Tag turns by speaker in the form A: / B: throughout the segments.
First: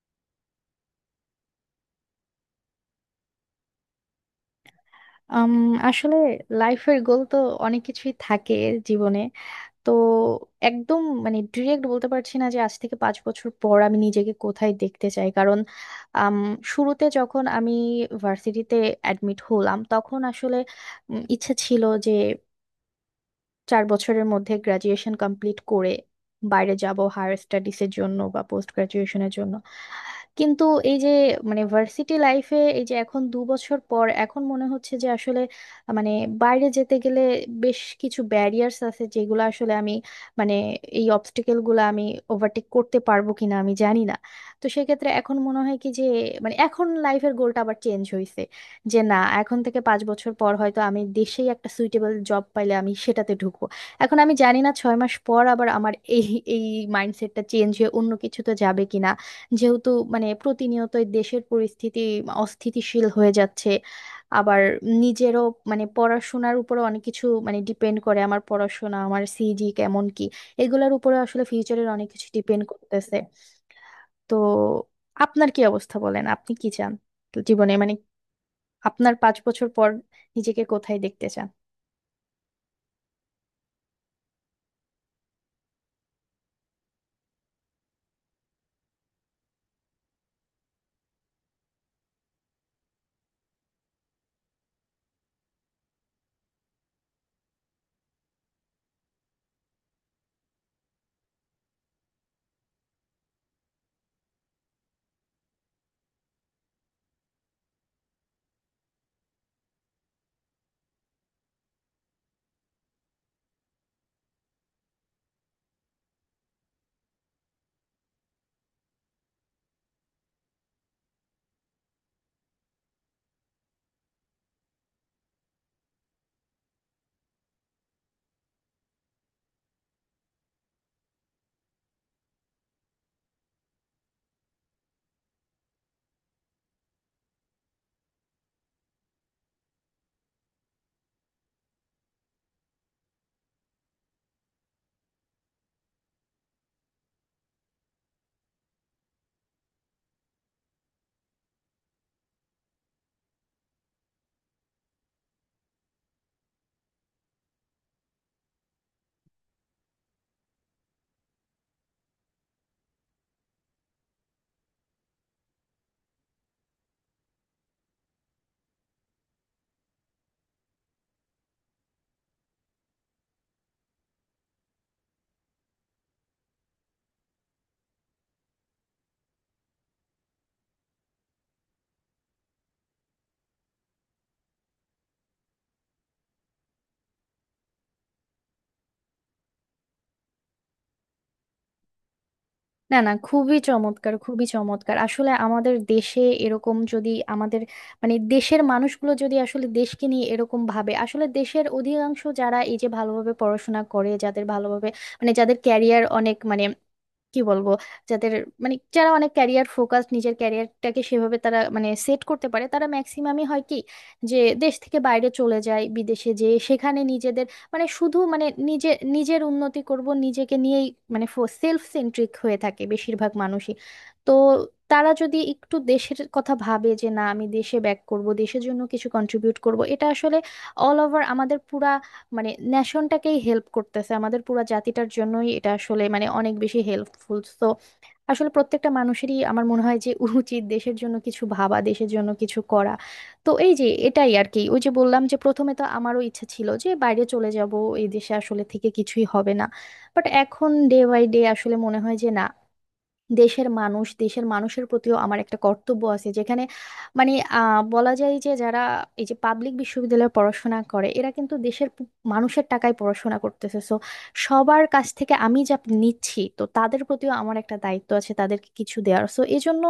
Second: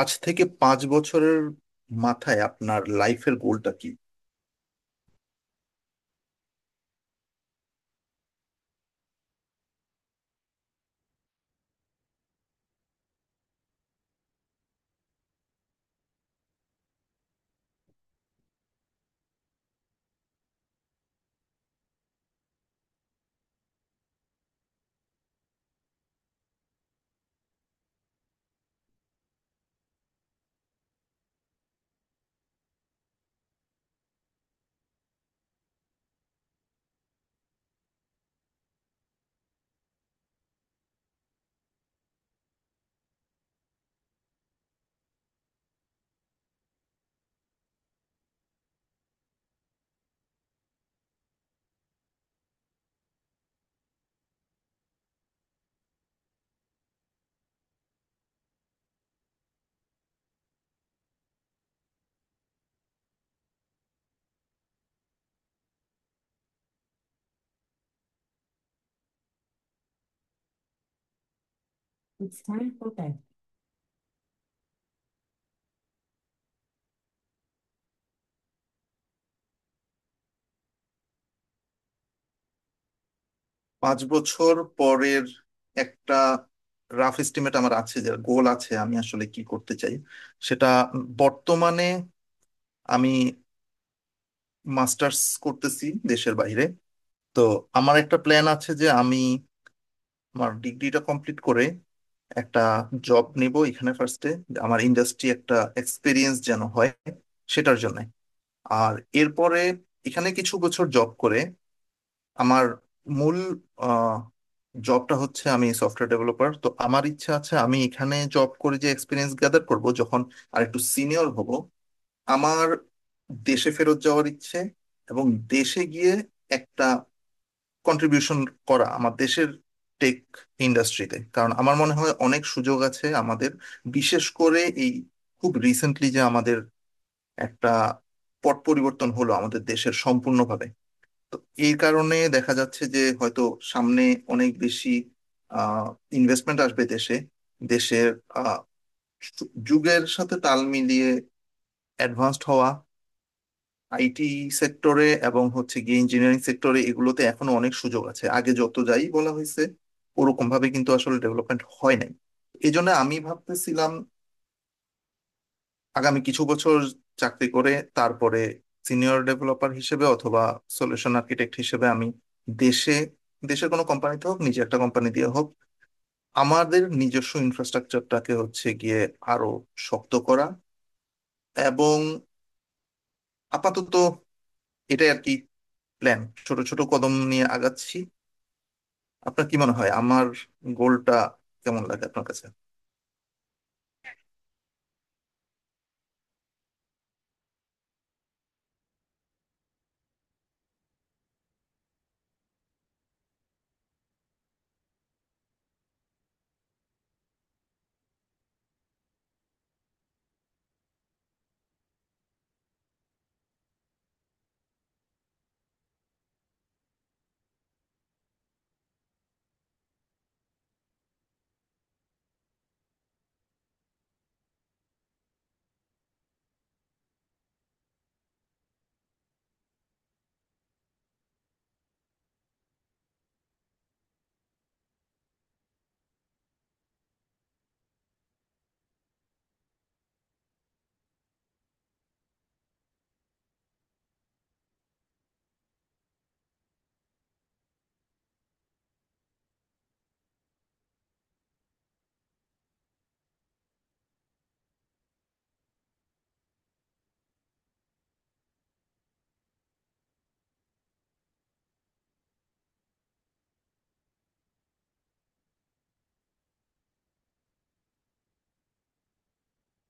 A: আজ থেকে 5 বছরের মাথায় আপনার লাইফের গোলটা কি?
B: আম, আসলে লাইফের গোল তো অনেক কিছুই থাকে জীবনে। তো একদম ডিরেক্ট বলতে পারছি না যে আজ থেকে পাঁচ বছর পর আমি নিজেকে কোথায় দেখতে চাই। কারণ আম, শুরুতে যখন আমি ভার্সিটিতে অ্যাডমিট হলাম তখন আসলে ইচ্ছে ছিল যে চার বছরের মধ্যে গ্রাজুয়েশন কমপ্লিট করে বাইরে যাব হায়ার স্টাডিজের জন্য বা পোস্ট গ্রাজুয়েশনের জন্য। কিন্তু এই যে ভার্সিটি লাইফে এই যে এখন দু বছর পর এখন মনে হচ্ছে যে আসলে মানে বাইরে যেতে গেলে বেশ কিছু ব্যারিয়ার্স আছে যেগুলো আসলে আমি মানে এই অবস্টেকেল গুলো আমি ওভারটেক করতে পারবো কিনা আমি জানি না। তো সেক্ষেত্রে এখন মনে হয় কি যে এখন লাইফের গোলটা আবার চেঞ্জ হয়েছে, যে না, এখন থেকে পাঁচ বছর পর হয়তো আমি দেশেই একটা সুইটেবল জব পাইলে আমি সেটাতে ঢুকবো। এখন আমি জানি না ছয় মাস পর আবার আমার এই এই মাইন্ডসেটটা চেঞ্জ হয়ে অন্য কিছুতে যাবে কিনা, যেহেতু প্রতিনিয়তই দেশের পরিস্থিতি অস্থিতিশীল হয়ে যাচ্ছে। আবার নিজেরও পড়াশোনার উপরে অনেক কিছু ডিপেন্ড করে, আমার পড়াশোনা আমার সিজি কেমন কি, এগুলোর উপরে আসলে ফিউচারের অনেক কিছু ডিপেন্ড করতেছে। তো আপনার কি অবস্থা বলেন, আপনি কি চান জীবনে? আপনার পাঁচ বছর পর নিজেকে কোথায় দেখতে চান?
A: 5 বছর পরের একটা রাফ এস্টিমেট আমার আছে, যে গোল আছে আমি আসলে কি করতে চাই সেটা। বর্তমানে আমি মাস্টার্স করতেছি দেশের বাইরে। তো আমার একটা প্ল্যান আছে যে আমি আমার ডিগ্রিটা কমপ্লিট করে একটা জব নেব এখানে ফার্স্টে, আমার ইন্ডাস্ট্রি একটা এক্সপিরিয়েন্স যেন হয় সেটার জন্য। আর এরপরে এখানে কিছু বছর জব করে, আমার মূল জবটা হচ্ছে আমি সফটওয়্যার ডেভেলপার, তো আমার ইচ্ছা আছে আমি এখানে জব করে যে এক্সপিরিয়েন্স গ্যাদার করব, যখন আর একটু সিনিয়র হব আমার দেশে ফেরত যাওয়ার ইচ্ছে, এবং দেশে গিয়ে একটা কন্ট্রিবিউশন করা আমার দেশের টেক ইন্ডাস্ট্রিতে, কারণ আমার মনে হয় অনেক সুযোগ আছে আমাদের। বিশেষ করে এই খুব রিসেন্টলি যে আমাদের একটা পট পরিবর্তন হলো আমাদের দেশের সম্পূর্ণভাবে, তো এই কারণে দেখা যাচ্ছে যে হয়তো সামনে অনেক বেশি আহ ইনভেস্টমেন্ট আসবে দেশে, দেশের আহ, যুগের সাথে তাল মিলিয়ে অ্যাডভান্সড হওয়া আইটি সেক্টরে এবং হচ্ছে গিয়ে ইঞ্জিনিয়ারিং সেক্টরে। এগুলোতে এখনো অনেক সুযোগ আছে, আগে যত যাই বলা হয়েছে ওরকম ভাবে কিন্তু আসলে ডেভেলপমেন্ট হয় নাই। এই জন্য আমি ভাবতেছিলাম আগামী কিছু বছর চাকরি করে তারপরে সিনিয়র ডেভেলপার হিসেবে অথবা সলিউশন আর্কিটেক্ট হিসেবে আমি দেশে, দেশের কোনো কোম্পানিতে হোক নিজে একটা কোম্পানি দিয়ে হোক আমাদের নিজস্ব ইনফ্রাস্ট্রাকচারটাকে হচ্ছে গিয়ে আরো শক্ত করা। এবং আপাতত এটাই আর কি প্ল্যান, ছোট ছোট কদম নিয়ে আগাচ্ছি। আপনার কি মনে হয় আমার গোলটা কেমন লাগে আপনার কাছে?
B: না না, খুবই চমৎকার খুবই চমৎকার। আসলে আমাদের দেশে এরকম যদি আমাদের দেশের মানুষগুলো যদি আসলে দেশকে নিয়ে এরকম ভাবে, আসলে দেশের অধিকাংশ যারা এই যে ভালোভাবে পড়াশোনা করে যাদের ভালোভাবে যাদের ক্যারিয়ার অনেক মানে কি বলবো যাদের যারা অনেক ক্যারিয়ার ফোকাস নিজের ক্যারিয়ারটাকে সেভাবে তারা সেট করতে পারে, তারা ম্যাক্সিমামই হয় কি যে দেশ থেকে বাইরে চলে যায়, বিদেশে যেয়ে সেখানে নিজেদের মানে শুধু মানে নিজে নিজের উন্নতি করব নিজেকে নিয়েই, মানে সেলফ সেন্ট্রিক হয়ে থাকে বেশিরভাগ মানুষই। তো তারা যদি একটু দেশের কথা ভাবে যে না আমি দেশে ব্যাক করব দেশের জন্য কিছু কন্ট্রিবিউট করব, এটা আসলে অল ওভার আমাদের পুরা নেশনটাকেই হেল্প করতেছে, আমাদের পুরা জাতিটার জন্যই এটা আসলে অনেক বেশি হেল্পফুল। তো আসলে প্রত্যেকটা মানুষেরই আমার মনে হয় যে উচিত দেশের জন্য কিছু ভাবা, দেশের জন্য কিছু করা। তো এই যে এটাই আর কি, ওই যে বললাম যে প্রথমে তো আমারও ইচ্ছা ছিল যে বাইরে চলে যাব, এই দেশে আসলে থেকে কিছুই হবে না। বাট এখন ডে বাই ডে আসলে মনে হয় যে না, দেশের মানুষ, দেশের মানুষের প্রতিও আমার একটা কর্তব্য আছে যেখানে মানে বলা যায় যে যারা এই যে পাবলিক বিশ্ববিদ্যালয়ে পড়াশোনা করে এরা কিন্তু দেশের মানুষের টাকায় পড়াশোনা করতেছে। সো সবার কাছ থেকে আমি যা নিচ্ছি তো তাদের প্রতিও আমার একটা দায়িত্ব আছে তাদেরকে কিছু দেওয়ার। সো এই জন্য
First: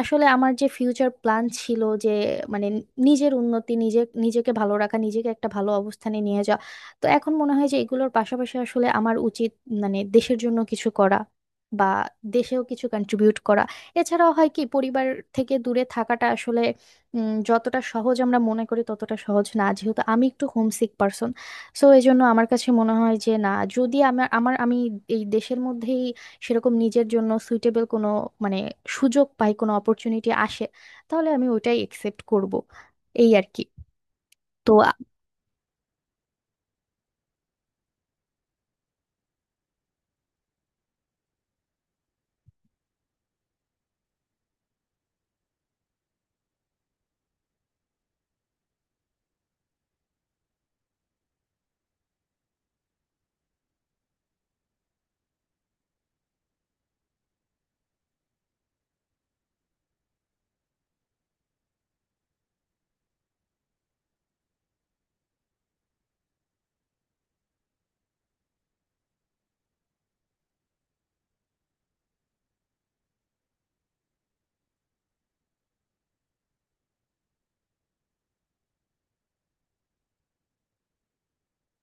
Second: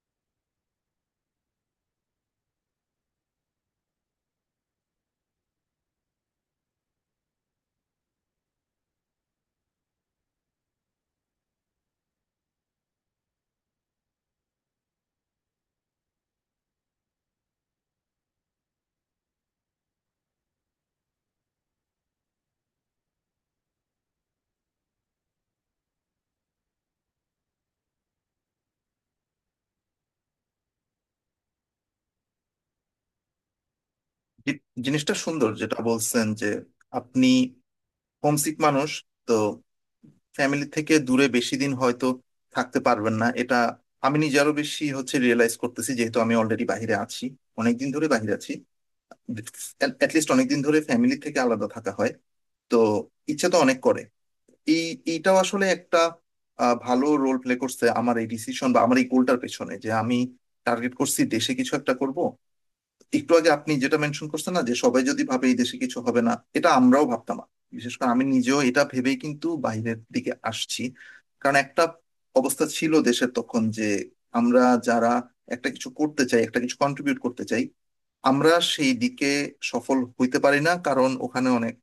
B: আসলে আমার যে ফিউচার প্ল্যান ছিল যে মানে নিজের উন্নতি নিজে, নিজেকে ভালো রাখা, নিজেকে একটা ভালো অবস্থানে নিয়ে যাওয়া, তো এখন মনে হয় যে এগুলোর পাশাপাশি আসলে আমার উচিত দেশের জন্য কিছু করা, বা দেশেও কিছু কন্ট্রিবিউট করা। এছাড়াও হয় কি, পরিবার থেকে দূরে থাকাটা আসলে যতটা সহজ আমরা মনে করি ততটা সহজ না, যেহেতু আমি একটু হোমসিক পার্সন। সো এই জন্য আমার কাছে মনে হয় যে না, যদি আমার আমার আমি এই দেশের মধ্যেই সেরকম নিজের জন্য সুইটেবল কোনো মানে সুযোগ পাই, কোনো অপরচুনিটি আসে, তাহলে আমি ওইটাই একসেপ্ট করব। এই আর কি।
A: জি-
B: তো
A: জিনিসটা সুন্দর যেটা বলছেন যে আপনি হোমসিক মানুষ, তো ফ্যামিলি থেকে দূরে বেশি দিন হয়তো থাকতে পারবেন না, এটা আমি নিজে আরো বেশি হচ্ছে রিয়েলাইজ করতেছি যেহেতু আমি অলরেডি বাইরে আছি, অনেকদিন ধরে বাইরে আছি। অ্যাটলিস্ট অনেকদিন ধরে ফ্যামিলি থেকে আলাদা থাকা হয়, তো ইচ্ছা তো অনেক করে। এই এইটাও আসলে একটা ভালো রোল প্লে করছে আমার এই ডিসিশন বা আমার এই গোলটার পেছনে, যে আমি টার্গেট করছি দেশে কিছু একটা করব। একটু আগে আপনি যেটা মেনশন করছেন না, যে সবাই যদি ভাবে এই দেশে কিছু হবে না, এটা আমরাও ভাবতাম না। বিশেষ করে আমি নিজেও এটা ভেবেই কিন্তু বাইরের দিকে আসছি, কারণ একটা অবস্থা ছিল দেশের তখন যে আমরা যারা একটা কিছু করতে চাই, একটা কিছু কন্ট্রিবিউট করতে চাই, আমরা সেই দিকে সফল হইতে পারি না কারণ ওখানে অনেক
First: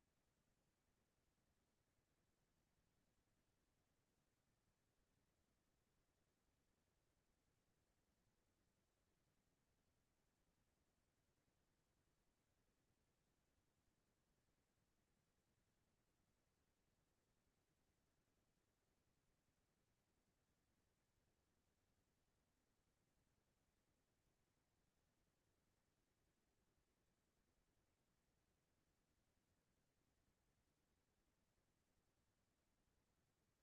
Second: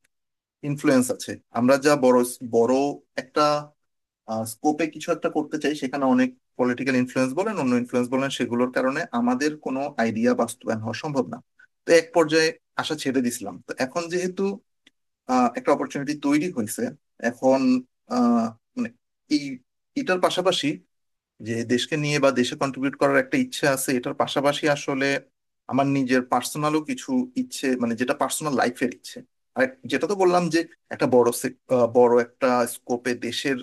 A: ইনফ্লুয়েন্স আছে। আমরা যা বড় বড় একটা স্কোপে কিছু একটা করতে চাই সেখানে অনেক পলিটিক্যাল ইনফ্লুয়েন্স বলেন অন্য ইনফ্লুয়েন্স বলেন, সেগুলোর কারণে আমাদের কোনো আইডিয়া বাস্তবায়ন হওয়া সম্ভব না। তো এক পর্যায়ে আশা ছেড়ে দিছিলাম, তো এখন যেহেতু একটা অপরচুনিটি তৈরি হয়েছে এখন, আহ, মানে এই এটার পাশাপাশি যে দেশকে নিয়ে বা দেশে কন্ট্রিবিউট করার একটা ইচ্ছে আছে, এটার পাশাপাশি আসলে আমার নিজের পার্সোনালও কিছু ইচ্ছে, মানে যেটা পার্সোনাল লাইফের ইচ্ছে। আর যেটা তো বললাম যে একটা বড় বড় একটা স্কোপে দেশের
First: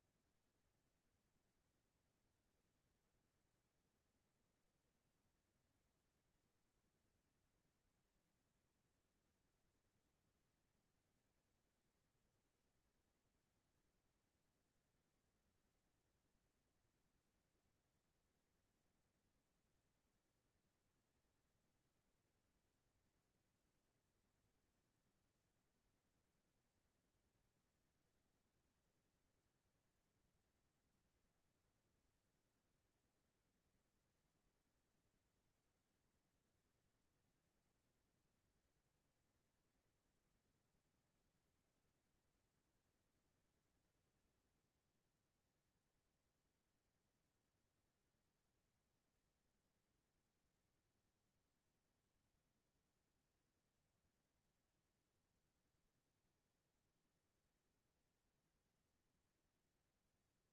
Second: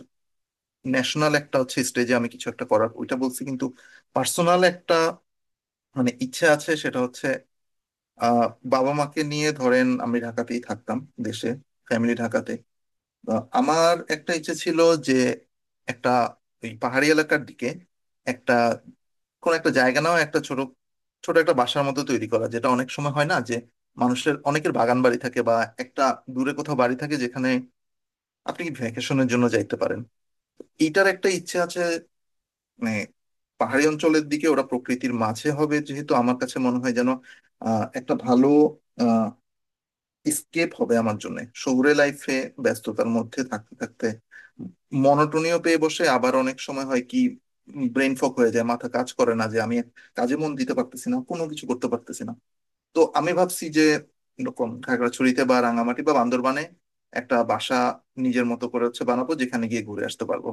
A: ন্যাশনাল একটা হচ্ছে স্টেজে আমি কিছু একটা করার ওইটা বলছি, কিন্তু পার্সোনাল একটা মানে ইচ্ছা আছে সেটা হচ্ছে আহ বাবা মাকে নিয়ে। ধরেন আমি ঢাকাতেই থাকতাম দেশে, ফ্যামিলি ঢাকাতে, তো আমার একটা ইচ্ছে ছিল যে একটা ওই পাহাড়ি এলাকার দিকে একটা কোন একটা জায়গা নাও, একটা ছোট ছোট একটা বাসার মতো তৈরি করা। যেটা অনেক সময় হয় না যে মানুষের, অনেকের বাগান বাড়ি থাকে বা একটা দূরে কোথাও বাড়ি থাকে যেখানে আপনি ভ্যাকেশনের জন্য যাইতে পারেন, এইটার একটা ইচ্ছে আছে। মানে পাহাড়ি অঞ্চলের দিকে ওরা প্রকৃতির মাঝে হবে, যেহেতু আমার কাছে মনে হয় যেন একটা ভালো স্কেপ হবে আমার জন্য। শহুরে লাইফে ব্যস্ততার মধ্যে থাকতে থাকতে মনোটোনিও পেয়ে বসে, আবার অনেক সময় হয় কি ব্রেন ফগ হয়ে যায়, মাথা কাজ করে না, যে আমি কাজে মন দিতে পারতেছি না, কোনো কিছু করতে পারতেছি না। তো আমি ভাবছি যে এরকম খাগড়াছড়িতে বা রাঙামাটি বা বান্দরবানে একটা বাসা নিজের মতো করে হচ্ছে বানাবো, যেখানে গিয়ে ঘুরে আসতে পারবো।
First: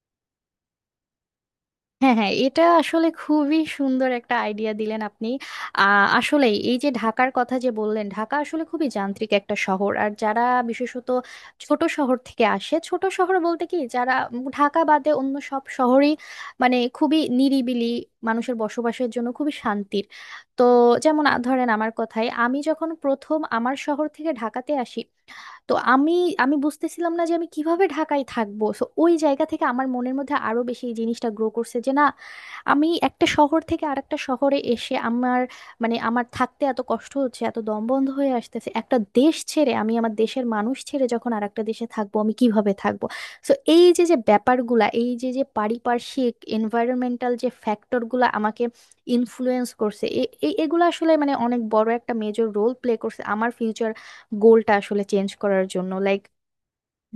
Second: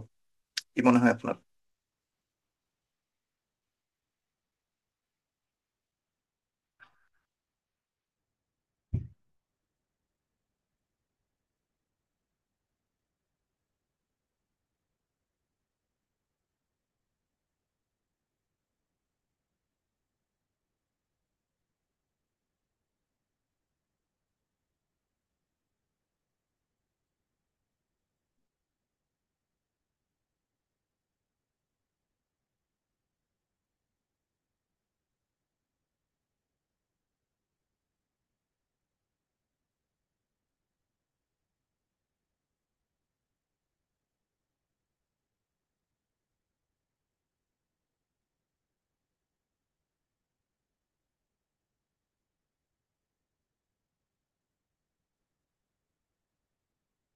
A: কি মনে হয় আপনার?
B: হ্যাঁ হ্যাঁ, এটা আসলে খুবই সুন্দর একটা আইডিয়া দিলেন আপনি। আহ আসলে এই যে ঢাকার কথা যে বললেন, ঢাকা আসলে খুবই যান্ত্রিক একটা শহর। আর যারা বিশেষত ছোট শহর থেকে আসে, ছোট শহর বলতে কি, যারা ঢাকা বাদে অন্য সব শহরই খুবই নিরিবিলি, মানুষের বসবাসের জন্য খুবই শান্তির। তো যেমন ধরেন আমার কথায়, আমি যখন প্রথম আমার শহর থেকে ঢাকাতে আসি, তো আমি আমি বুঝতেছিলাম না যে আমি কিভাবে ঢাকায় থাকবো। সো ওই জায়গা থেকে আমার মনের মধ্যে আরো বেশি এই জিনিসটা গ্রো করছে যে না, আমি একটা শহর থেকে আরেকটা শহরে এসে আমার আমার থাকতে এত কষ্ট হচ্ছে এত দম বন্ধ হয়ে আসতেছে, একটা দেশ ছেড়ে আমি আমার দেশের মানুষ ছেড়ে যখন আরেকটা দেশে থাকবো আমি কিভাবে থাকবো। সো এই যে যে ব্যাপারগুলা, এই যে যে পারিপার্শ্বিক এনভায়রনমেন্টাল যে ফ্যাক্টরগুলা আমাকে ইনফ্লুয়েন্স করছে এগুলো আসলে অনেক বড় একটা মেজর রোল প্লে করছে আমার ফিউচার গোলটা আসলে চেঞ্জ করার জন্য। লাইক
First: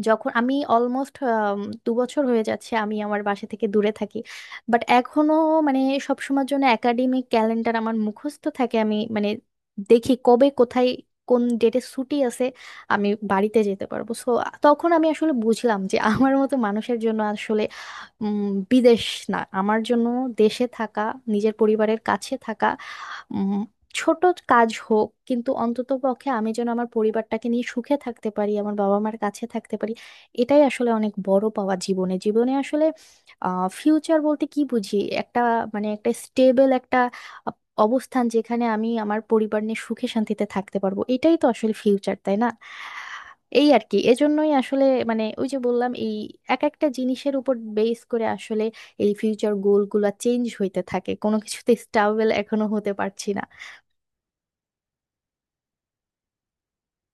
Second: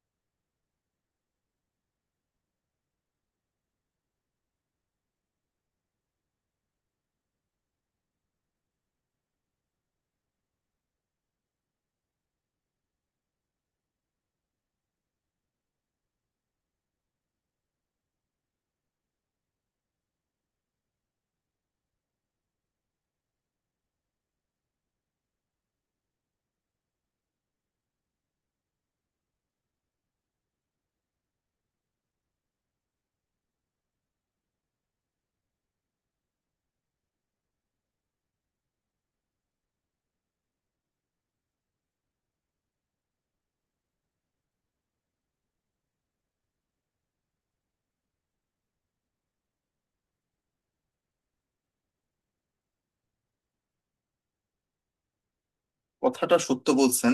B: যখন আমি অলমোস্ট দু বছর হয়ে যাচ্ছে আমি আমার বাসা থেকে দূরে থাকি, বাট এখনো মানে সবসময়ের জন্য একাডেমিক ক্যালেন্ডার আমার মুখস্থ থাকে। আমি দেখি কবে কোথায় কোন ডেটে ছুটি আছে আমি বাড়িতে যেতে পারবো। সো তখন আমি আসলে বুঝলাম যে আমার মতো মানুষের জন্য আসলে উম, বিদেশ না, আমার জন্য দেশে থাকা, নিজের পরিবারের কাছে থাকা, ছোট কাজ হোক কিন্তু অন্তত পক্ষে আমি যেন আমার পরিবারটাকে নিয়ে সুখে থাকতে পারি, আমার বাবা মার কাছে থাকতে পারি, এটাই আসলে অনেক বড় পাওয়া জীবনে। জীবনে আসলে আহ ফিউচার বলতে কি বুঝি, একটা একটা স্টেবল একটা আহ, অবস্থান যেখানে আমি আমার পরিবার নিয়ে সুখে শান্তিতে থাকতে পারবো, এটাই তো আসলে ফিউচার তাই না। এই আর কি, এজন্যই আসলে ওই যে বললাম এই এক একটা জিনিসের উপর বেস করে আসলে এই ফিউচার গোল গুলা চেঞ্জ হইতে থাকে, কোনো কিছুতে স্টাবেল এখনো হতে পারছি
A: কথাটা সত্য বলছেন,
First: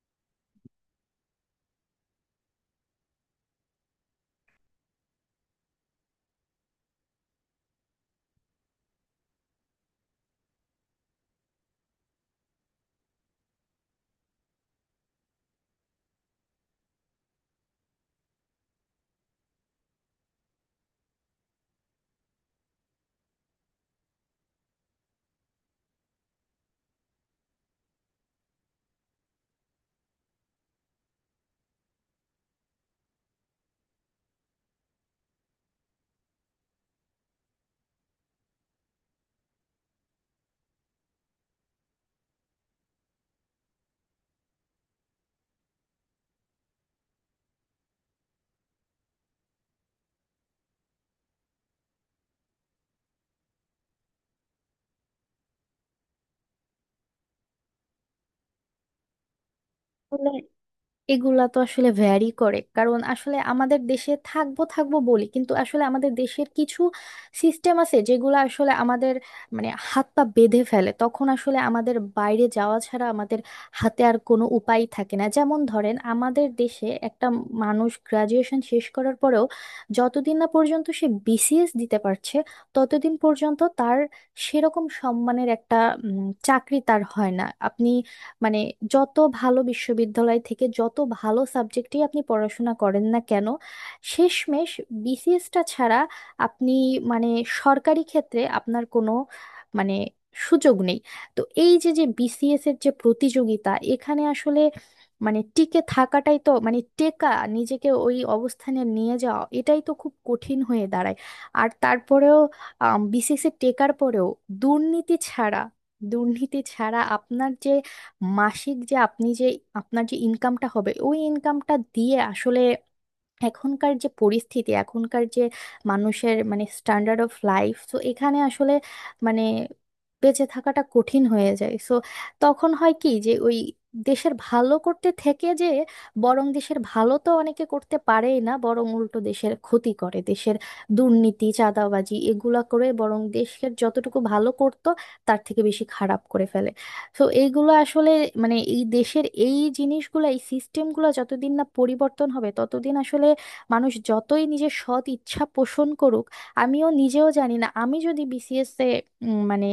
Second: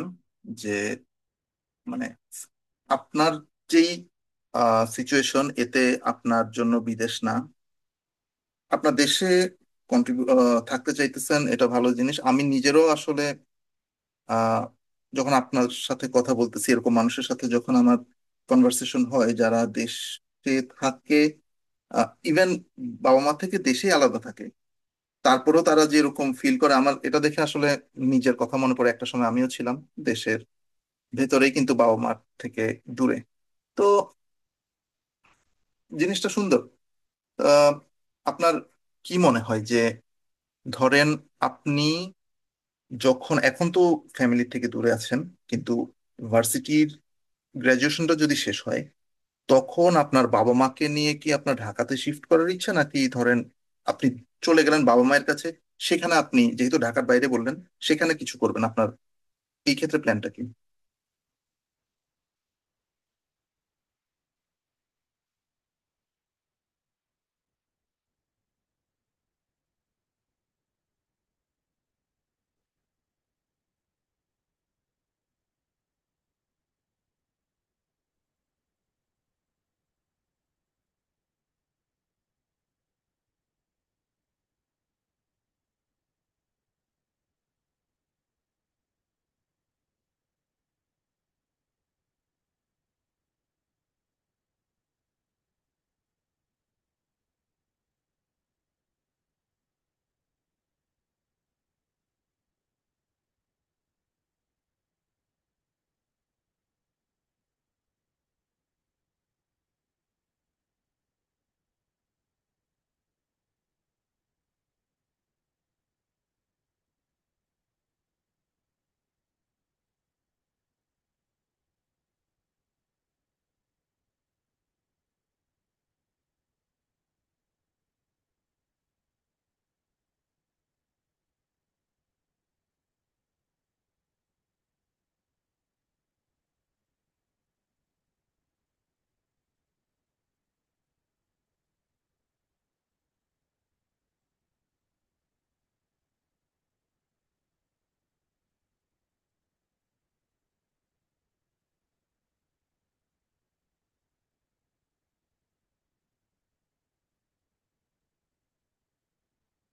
A: যে মানে আপনার যেই সিচুয়েশন এতে আপনার জন্য বিদেশ না, আপনার দেশে কন্ট্রিবিউ থাকতে চাইতেছেন, এটা ভালো জিনিস। আমি নিজেরও আসলে আহ, যখন আপনার সাথে কথা বলতেছি, এরকম মানুষের সাথে যখন আমার কনভার্সেশন হয় যারা দেশে থাকে, ইভেন বাবা মা থেকে দেশেই আলাদা থাকে, তারপরেও তারা যেরকম ফিল করে আমার এটা দেখে আসলে নিজের কথা মনে পড়ে। একটা সময় আমিও ছিলাম দেশের ভেতরেই কিন্তু বাবা মার থেকে দূরে, তো জিনিসটা সুন্দর। আহ, আপনার কি মনে হয় যে, ধরেন আপনি, যখন এখন তো ফ্যামিলি থেকে দূরে আছেন কিন্তু ভার্সিটির গ্রাজুয়েশনটা যদি শেষ হয় তখন আপনার বাবা মাকে নিয়ে কি আপনার ঢাকাতে শিফট করার ইচ্ছা, নাকি ধরেন আপনি চলে গেলেন বাবা মায়ের কাছে, সেখানে আপনি যেহেতু ঢাকার বাইরে বললেন সেখানে কিছু করবেন, আপনার এই ক্ষেত্রে প্ল্যানটা
B: না।
A: কি?
B: এগুলা তো আসলে ভ্যারি করে, কারণ আসলে আমাদের দেশে থাকবো থাকবো বলি কিন্তু আসলে আমাদের দেশের কিছু সিস্টেম আছে যেগুলো আসলে আমাদের হাত পা বেঁধে ফেলে, তখন আসলে আমাদের বাইরে যাওয়া ছাড়া আমাদের হাতে আর কোনো উপায় থাকে না। যেমন ধরেন আমাদের দেশে একটা মানুষ গ্রাজুয়েশন শেষ করার পরেও যতদিন না পর্যন্ত সে বিসিএস দিতে পারছে ততদিন পর্যন্ত তার সেরকম সম্মানের একটা চাকরি তার হয় না। আপনি মানে যত ভালো বিশ্ববিদ্যালয় থেকে যত ভালো সাবজেক্টই আপনি পড়াশোনা করেন না কেন, শেষমেশ বিসিএসটা ছাড়া আপনি মানে সরকারি ক্ষেত্রে আপনার কোনো মানে সুযোগ নেই। তো এই যে যে বিসিএস এর যে প্রতিযোগিতা, এখানে আসলে টিকে থাকাটাই তো, টেকা, নিজেকে ওই অবস্থানে নিয়ে যাওয়া এটাই তো খুব কঠিন হয়ে দাঁড়ায়। আর তারপরেও বিসিএস এ টেকার পরেও দুর্নীতি ছাড়া, দুর্নীতি ছাড়া আপনার যে মাসিক যে আপনি যে আপনার যে ইনকামটা হবে ওই ইনকামটা দিয়ে আসলে এখনকার যে পরিস্থিতি, এখনকার যে মানুষের স্ট্যান্ডার্ড অফ লাইফ, তো এখানে আসলে মানে বেঁচে থাকাটা কঠিন হয়ে যায়। সো তখন হয় কি যে ওই দেশের ভালো করতে থেকে যে, বরং দেশের ভালো তো অনেকে করতে পারেই না বরং উল্টো দেশের ক্ষতি করে, দেশের দুর্নীতি চাঁদাবাজি এগুলা করে, বরং দেশের যতটুকু ভালো করতো তার থেকে বেশি খারাপ করে ফেলে। তো এইগুলো আসলে এই দেশের এই জিনিসগুলো এই সিস্টেমগুলো যতদিন না পরিবর্তন হবে ততদিন আসলে মানুষ যতই নিজের সৎ ইচ্ছা পোষণ করুক, আমিও নিজেও জানি না আমি যদি বিসিএস এ উম, মানে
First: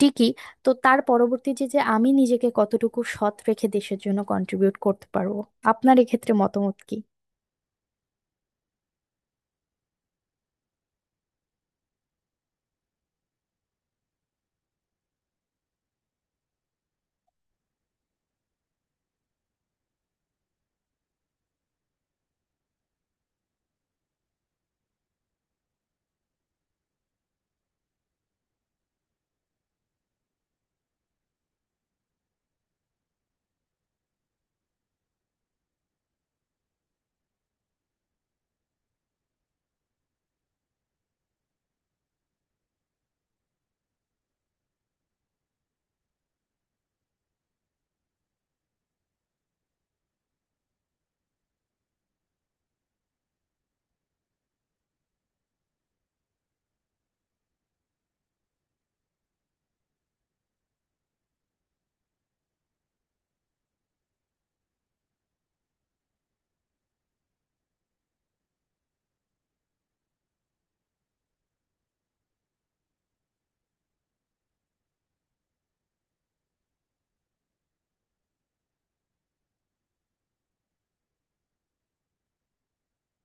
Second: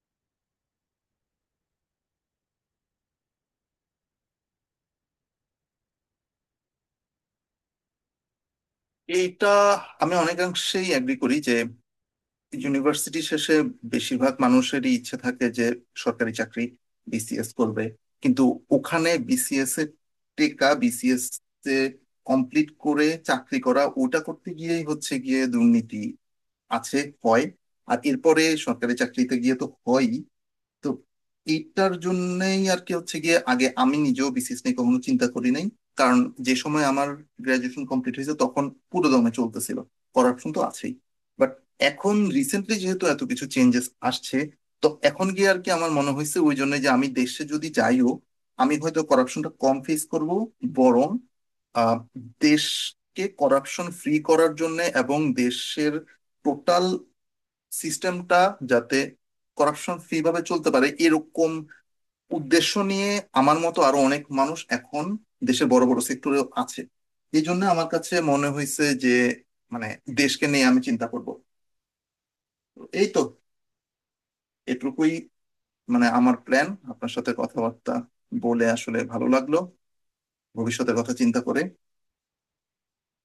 B: টিকি তো তার পরবর্তী যে যে আমি নিজেকে কতটুকু সৎ রেখে দেশের জন্য কন্ট্রিবিউট করতে পারবো। আপনার এক্ষেত্রে মতামত কি?
A: এইটা আমি অনেকাংশেই এগ্রি করি, যে ইউনিভার্সিটি শেষে বেশিরভাগ মানুষেরই ইচ্ছে থাকে যে সরকারি চাকরি, বিসিএস করবে। কিন্তু ওখানে বিসিএস এর টেকা, বিসিএস এ কমপ্লিট করে চাকরি করা, ওটা করতে গিয়েই হচ্ছে গিয়ে দুর্নীতি আছে, হয়। আর এরপরে সরকারি চাকরিতে গিয়ে তো হয়ই। তো এইটার জন্যই আর কি হচ্ছে গিয়ে, আগে আমি নিজেও বিসিএস নিয়ে কখনো চিন্তা করি নাই, কারণ যে সময় আমার গ্রাজুয়েশন কমপ্লিট হয়েছে তখন পুরো দমে চলতেছিল করাপশন, তো আছেই। বাট এখন রিসেন্টলি যেহেতু এত কিছু চেঞ্জেস আসছে, তো এখন গিয়ে আর কি আমার মনে হয়েছে ওই জন্য যে আমি দেশে যদি যাইও আমি হয়তো করাপশনটা কম ফেস করব, বরং আহ, দেশকে করাপশন ফ্রি করার জন্য এবং দেশের টোটাল সিস্টেমটা যাতে করাপশন ফ্রি ভাবে চলতে পারে এরকম উদ্দেশ্য নিয়ে আমার মতো আরো অনেক মানুষ এখন দেশের বড় বড় সেক্টরে আছে। এই জন্য আমার কাছে মনে হয়েছে যে মানে দেশকে নিয়ে আমি চিন্তা করব, এই তো, এটুকুই মানে আমার প্ল্যান। আপনার সাথে কথাবার্তা বলে আসলে ভালো লাগলো, ভবিষ্যতের কথা চিন্তা করে।